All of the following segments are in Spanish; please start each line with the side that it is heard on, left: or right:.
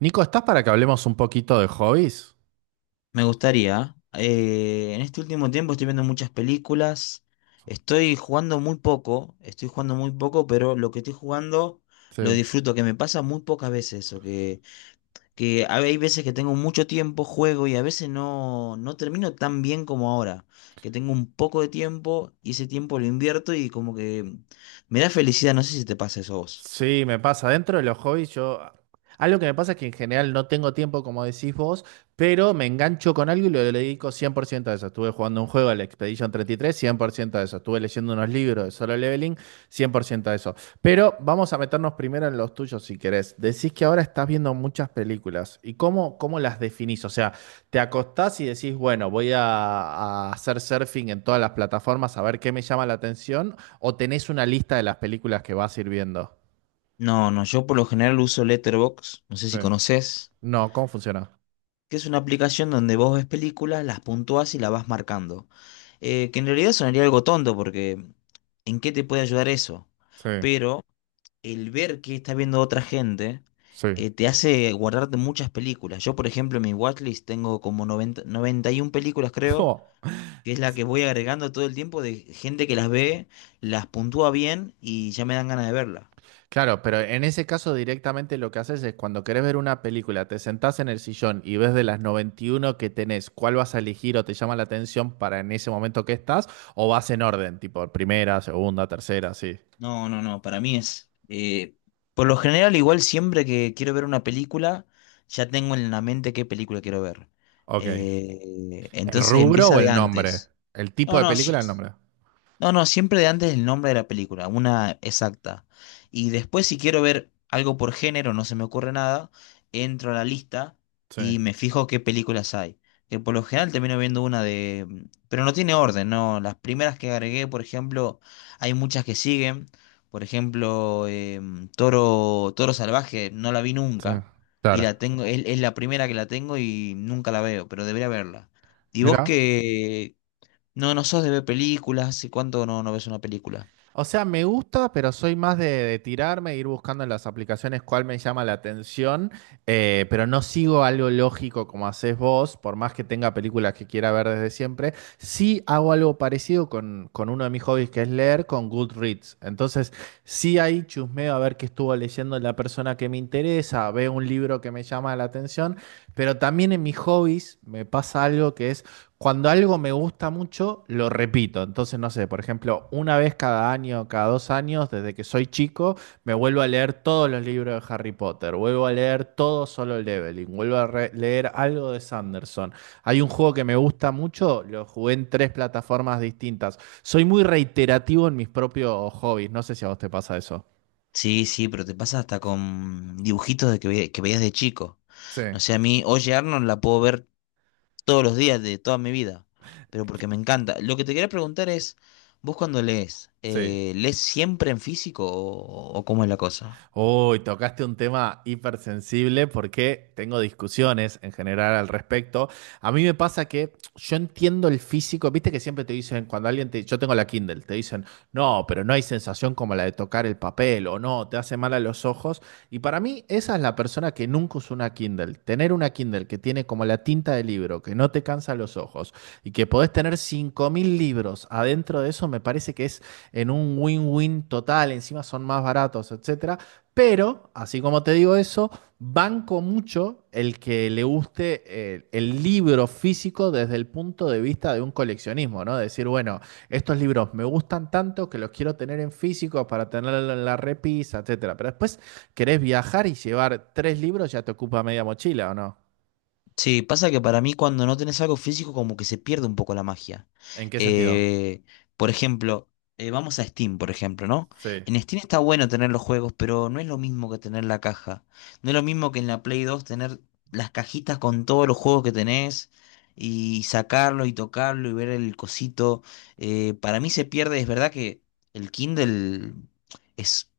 right: Nico, ¿estás para que hablemos un poquito de hobbies?
left: Me gustaría. En este último tiempo estoy viendo muchas películas. Estoy jugando muy poco. Estoy jugando muy poco, pero lo que estoy jugando lo
right: Sí.
left: disfruto, que me pasa muy pocas veces eso. Hay veces que tengo mucho tiempo, juego y a veces no, no termino tan bien como ahora. Que tengo un poco de tiempo y ese tiempo lo invierto y como que me da felicidad. No sé si te pasa eso a vos.
right: Sí, me pasa. Dentro de los hobbies, yo. Algo que me pasa es que en general no tengo tiempo, como decís vos, pero me engancho con algo y lo dedico 100% a eso. Estuve jugando un juego, el Expedition 33, 100% a eso. Estuve leyendo unos libros de Solo Leveling, 100% a eso. Pero vamos a meternos primero en los tuyos, si querés. Decís que ahora estás viendo muchas películas. ¿Y cómo las definís? O sea, te acostás y decís, bueno, voy a hacer surfing en todas las plataformas a ver qué me llama la atención, o tenés una lista de las películas que vas a ir viendo.
left: No, no, yo por lo general uso Letterboxd. No sé
right: Sí.
left: si conoces.
right: No, ¿cómo funciona?
left: Que es una aplicación donde vos ves películas, las puntuás y las vas marcando. Que en realidad sonaría algo tonto porque ¿en qué te puede ayudar eso?
right: Sí,
left: Pero el ver que está viendo otra gente
right: sí.
left: te hace guardarte muchas películas. Yo, por ejemplo, en mi watchlist tengo como noventa y 91 películas, creo,
right: Oh,
left: que es la que voy agregando todo el tiempo de gente que las ve, las puntúa bien y ya me dan ganas de verlas.
right: claro, pero en ese caso directamente lo que haces es cuando querés ver una película, te sentás en el sillón y ves de las 91 que tenés, cuál vas a elegir o te llama la atención para en ese momento que estás, o vas en orden, tipo primera, segunda, tercera, sí.
left: No, no, no, para mí por lo general, igual siempre que quiero ver una película, ya tengo en la mente qué película quiero ver.
right: Ok.
left: Eh,
right: ¿El
left: entonces
right: rubro
left: empieza
right: o
left: de
right: el nombre?
left: antes.
right: ¿El tipo
left: No,
right: de
left: no, sí.
right: película o el nombre?
left: No, no, siempre de antes el nombre de la película, una exacta. Y después si quiero ver algo por género, no se me ocurre nada, entro a la lista
right: Sí,
left: y me fijo qué películas hay. Que por lo general termino viendo Pero no tiene orden, ¿no? Las primeras que agregué, por ejemplo, hay muchas que siguen. Por ejemplo, Toro Salvaje, no la vi
right: sí.
left: nunca. Y
right: Claro.
left: la tengo, es la primera que la tengo y nunca la veo, pero debería verla. ¿Y vos
right: Mira.
left: qué, ¿No, no sos de ver películas? ¿Hace cuánto no, no ves una película?
right: O sea, me gusta, pero soy más de, tirarme, e ir buscando en las aplicaciones cuál me llama la atención, pero no sigo algo lógico como haces vos, por más que tenga películas que quiera ver desde siempre. Sí hago algo parecido con uno de mis hobbies, que es leer, con Goodreads. Entonces, sí ahí chusmeo a ver qué estuvo leyendo la persona que me interesa, veo un libro que me llama la atención, pero también en mis hobbies me pasa algo que es. Cuando algo me gusta mucho, lo repito. Entonces, no sé, por ejemplo, una vez cada año, cada dos años, desde que soy chico, me vuelvo a leer todos los libros de Harry Potter, vuelvo a leer todo Solo Leveling, vuelvo a leer algo de Sanderson. Hay un juego que me gusta mucho, lo jugué en tres plataformas distintas. Soy muy reiterativo en mis propios hobbies, no sé si a vos te pasa eso.
left: Sí, sí, pero te pasa hasta con dibujitos de que veías de chico.
right: Sí,
left: No sé, a mí, Oye Arnold la puedo ver todos los días de toda mi vida, pero porque me encanta. Lo que te quería preguntar es, vos cuando lees,
right: sí.
left: ¿lees siempre en físico o cómo es la cosa?
right: Uy, tocaste un tema hipersensible porque tengo discusiones en general al respecto. A mí me pasa que yo entiendo el físico, viste que siempre te dicen, cuando alguien te, yo tengo la Kindle, te dicen, no, pero no hay sensación como la de tocar el papel o no, te hace mal a los ojos. Y para mí esa es la persona que nunca usó una Kindle. Tener una Kindle que tiene como la tinta de libro, que no te cansa los ojos y que podés tener 5.000 libros adentro de eso, me parece que es en un win-win total, encima son más baratos, etcétera. Pero, así como te digo eso, banco mucho el que le guste el libro físico desde el punto de vista de un coleccionismo, ¿no? Decir, bueno, estos libros me gustan tanto que los quiero tener en físico para tenerlo en la repisa, etcétera. Pero después querés viajar y llevar tres libros, ya te ocupa media mochila, ¿o no?
left: Sí, pasa que para mí cuando no tenés algo físico como que se pierde un poco la magia.
right: ¿En qué sentido?
left: Eh, por ejemplo, vamos a Steam, por ejemplo, ¿no?
right: Sí.
left: En Steam está bueno tener los juegos, pero no es lo mismo que tener la caja. No es lo mismo que en la Play dos tener las cajitas con todos los juegos que tenés y sacarlo y tocarlo y ver el cosito. Para mí se pierde, es verdad que el Kindle es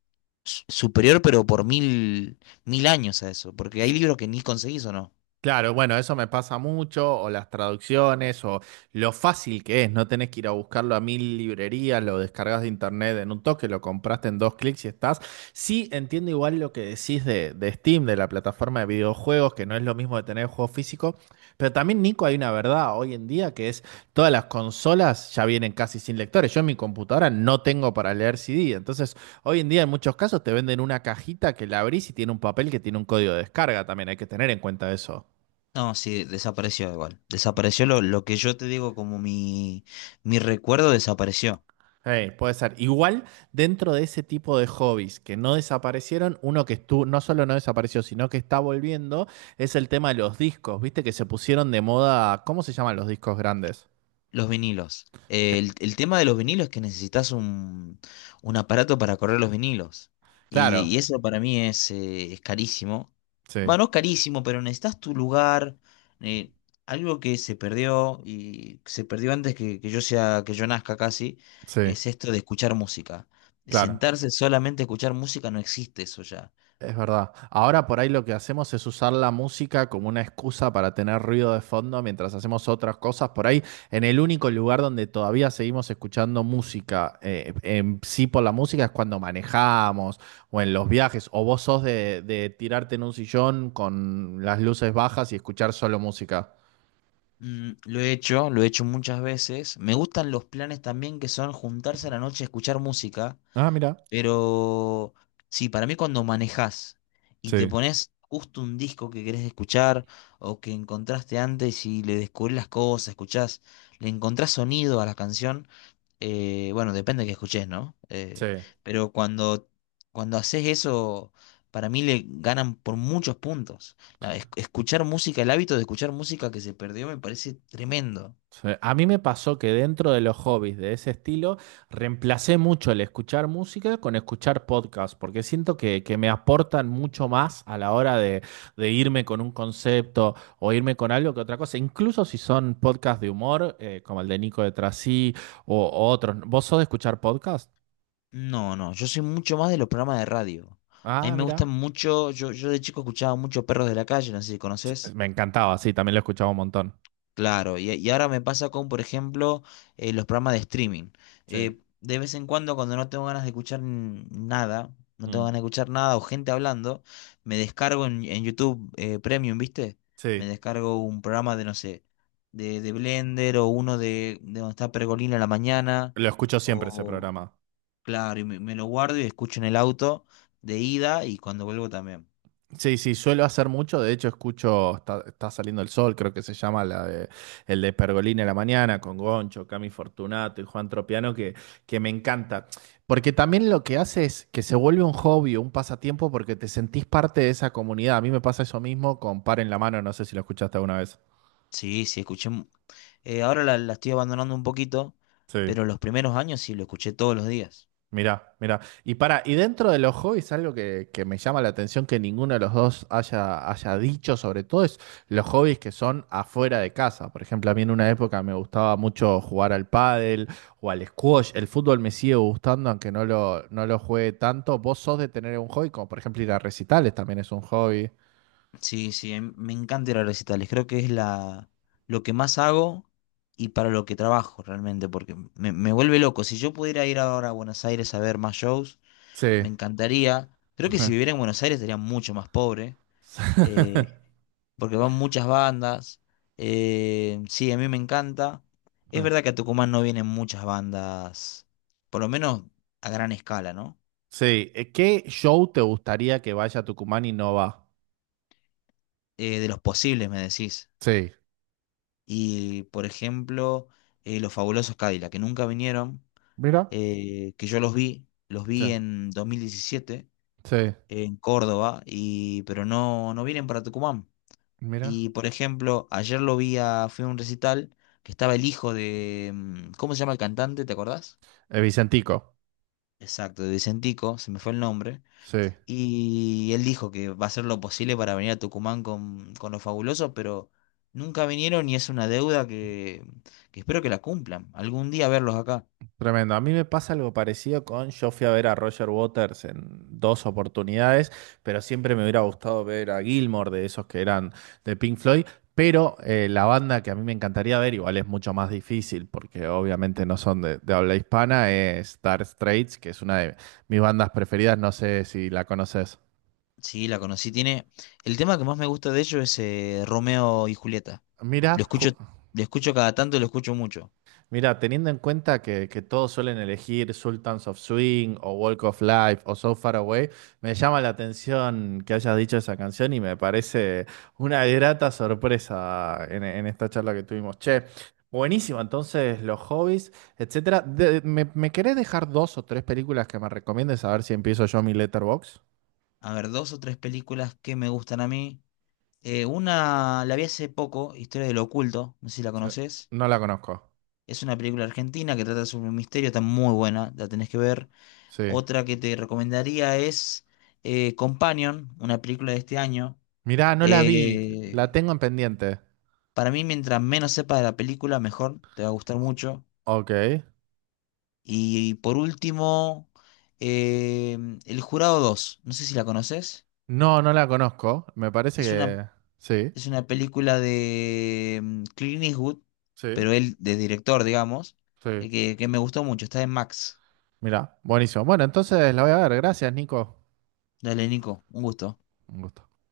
left: superior, pero por mil, mil años a eso, porque hay libros que ni conseguís o no.
right: Claro, bueno, eso me pasa mucho, o las traducciones, o lo fácil que es, no tenés que ir a buscarlo a mil librerías, lo descargas de internet en un toque, lo compraste en dos clics y estás. Sí, entiendo igual lo que decís de, Steam, de la plataforma de videojuegos, que no es lo mismo de tener el juego físico, pero también, Nico, hay una verdad hoy en día que es todas las consolas ya vienen casi sin lectores. Yo en mi computadora no tengo para leer CD, entonces hoy en día en muchos casos te venden una cajita que la abrís y tiene un papel que tiene un código de descarga también, hay que tener en cuenta eso.
left: No, sí, desapareció igual. Desapareció lo que yo te digo como mi recuerdo desapareció.
right: Hey, puede ser. Igual dentro de ese tipo de hobbies que no desaparecieron, uno que estuvo, no solo no desapareció, sino que está volviendo, es el tema de los discos. Viste que se pusieron de moda. ¿Cómo se llaman los discos grandes?
left: Los vinilos. El tema de los vinilos es que necesitas un aparato para correr los vinilos. Y,
right: Claro,
left: y eso para mí es carísimo.
right: sí,
left: Bueno, no carísimo, pero necesitas tu lugar. eh, Algo que se perdió y se perdió antes que yo sea, que yo nazca casi,
right: sí,
left: es esto de escuchar música. De
right: claro.
left: sentarse solamente a escuchar música no existe eso ya.
right: Es verdad. Ahora por ahí lo que hacemos es usar la música como una excusa para tener ruido de fondo mientras hacemos otras cosas. Por ahí, en el único lugar donde todavía seguimos escuchando música, en sí por la música, es cuando manejamos o en los viajes. O vos sos de, tirarte en un sillón con las luces bajas y escuchar solo música.
left: Lo he hecho, lo he hecho muchas veces. Me gustan los planes también que son juntarse a la noche a escuchar música,
right: Ah, mira.
left: pero sí, para mí cuando manejás y te
right: Sí.
left: pones justo un disco que querés escuchar o que encontraste antes y le descubrís las cosas, escuchás, le encontrás sonido a la canción bueno, depende de que escuches, ¿no?
right: Sí.
left: Pero cuando, cuando haces eso, para mí le ganan por muchos puntos. La- es- escuchar música, el hábito de escuchar música que se perdió me parece tremendo.
right: Sí, a mí me pasó que dentro de los hobbies de ese estilo, reemplacé mucho el escuchar música con escuchar podcast, porque siento que, me aportan mucho más a la hora de irme con un concepto o irme con algo que otra cosa, incluso si son podcasts de humor, como el de Nico de Trasí o otros. ¿Vos sos de escuchar podcast?
left: No, no, yo soy mucho más de los programas de radio. A mí
right: Ah,
left: me
right: mira.
left: gustan mucho, yo de chico escuchaba mucho Perros de la Calle, no sé si
right: Sí,
left: conoces.
right: me encantaba, sí, también lo escuchaba un montón.
left: Claro, y ahora me pasa con, por ejemplo, los programas de streaming.
right: Sí,
left: De vez en cuando, cuando no tengo ganas de escuchar nada, no
right: Mm.
left: tengo ganas de escuchar nada o gente hablando, me descargo en YouTube Premium, ¿viste? Me
right: Sí.
left: descargo un programa de, no sé, de Blender o uno de donde está Pergolina a la mañana,
right: Lo escucho siempre ese
left: o
right: programa.
left: claro, y me lo guardo y escucho en el auto de ida y cuando vuelvo también.
right: Sí, sí, suelo hacer mucho. De hecho, escucho Está, está saliendo el sol, creo que se llama la de, el de Pergolini a la mañana, con Goncho, Cami Fortunato y Juan Tropiano, que, me encanta. Porque también lo que hace es que se vuelve un hobby, un pasatiempo, porque te sentís parte de esa comunidad. A mí me pasa eso mismo con Par en la mano, no sé si lo escuchaste alguna vez.
left: Sí, sí, escuché. Ahora la estoy abandonando un poquito,
right: Sí.
left: pero los primeros años sí lo escuché todos los días.
right: Mirá, mirá. Y para, y dentro de los hobbies, algo que, me llama la atención que ninguno de los dos haya dicho, sobre todo, es los hobbies que son afuera de casa. Por ejemplo, a mí en una época me gustaba mucho jugar al pádel o al squash. El fútbol me sigue gustando, aunque no lo juegue tanto. ¿Vos sos de tener un hobby? Como por ejemplo ir a recitales también es un hobby.
left: Sí, sí, me encanta ir a recitales. Creo que es lo que más hago y para lo que trabajo realmente, porque me vuelve loco. Si yo pudiera ir ahora a Buenos Aires a ver más shows, me
right: Sí.
left: encantaría. Creo que si viviera en Buenos Aires estaría mucho más pobre, eh, porque van muchas bandas. Sí, a mí me encanta. Es verdad que a Tucumán no vienen muchas bandas, por lo menos a gran escala, ¿no?
right: Sí. ¿Qué show te gustaría que vaya a Tucumán y no va?
left: De los posibles, me decís.
right: Sí.
left: Y, por ejemplo, los fabulosos Cadillac, que nunca vinieron,
right: Mira.
left: que yo los
right: Sí.
left: vi en 2017
right: Sí.
left: en Córdoba, y, pero no, no vienen para Tucumán.
right: Mira.
left: Y, por ejemplo, ayer lo vi a, fui a un recital que estaba el hijo de, ¿cómo se llama el cantante? ¿Te acordás?
right: Vicentico,
left: Exacto, de Vicentico, se me fue el nombre.
right: sí,
left: Y él dijo que va a hacer lo posible para venir a Tucumán con los fabulosos, pero nunca vinieron y es una deuda que espero que la cumplan. Algún día verlos acá.
right: tremendo. A mí me pasa algo parecido con, yo fui a ver a Roger Waters en dos oportunidades, pero siempre me hubiera gustado ver a Gilmour, de esos que eran de Pink Floyd, pero la banda que a mí me encantaría ver, igual es mucho más difícil, porque obviamente no son de, habla hispana, es Dire Straits, que es una de mis bandas preferidas, no sé si la conoces.
left: Sí, la conocí. Tiene. El tema que más me gusta de ellos es Romeo y Julieta. Lo
right: Mira,
left: escucho, lo escucho cada tanto y lo escucho mucho.
right: mira, teniendo en cuenta que todos suelen elegir Sultans of Swing o Walk of Life o So Far Away, me llama la atención que hayas dicho esa canción y me parece una grata sorpresa en esta charla que tuvimos. Che, buenísimo, entonces los hobbies, etcétera. ¿Me querés dejar dos o tres películas que me recomiendes a ver si empiezo yo mi letterbox?
left: A ver, dos o tres películas que me gustan a mí. Una la vi hace poco, Historia del Oculto, no sé si la
right: Sí.
left: conoces.
right: No la conozco.
left: Es una película argentina que trata sobre un misterio, está muy buena, la tenés que ver.
right: Sí.
left: Otra que te recomendaría es Companion, una película de este año.
right: Mirá, no la vi, la
left: Eh,
right: tengo en pendiente.
left: para mí, mientras menos sepas de la película, mejor, te va a gustar
right: O-
left: mucho.
right: ok.
left: Y, por último, eh, El Jurado dos no sé si la conoces.
right: No, no la conozco. Me parece
left: Es una,
right: que sí,
left: es una película de Clint Eastwood,
right: sí,
left: pero él de director, digamos,
right: sí.
left: que me gustó mucho, está en Max.
right: Mirá, buenísimo. Bueno, entonces la voy a ver. Gracias, Nico.
left: Dale, Nico, un gusto.
right: Un gusto.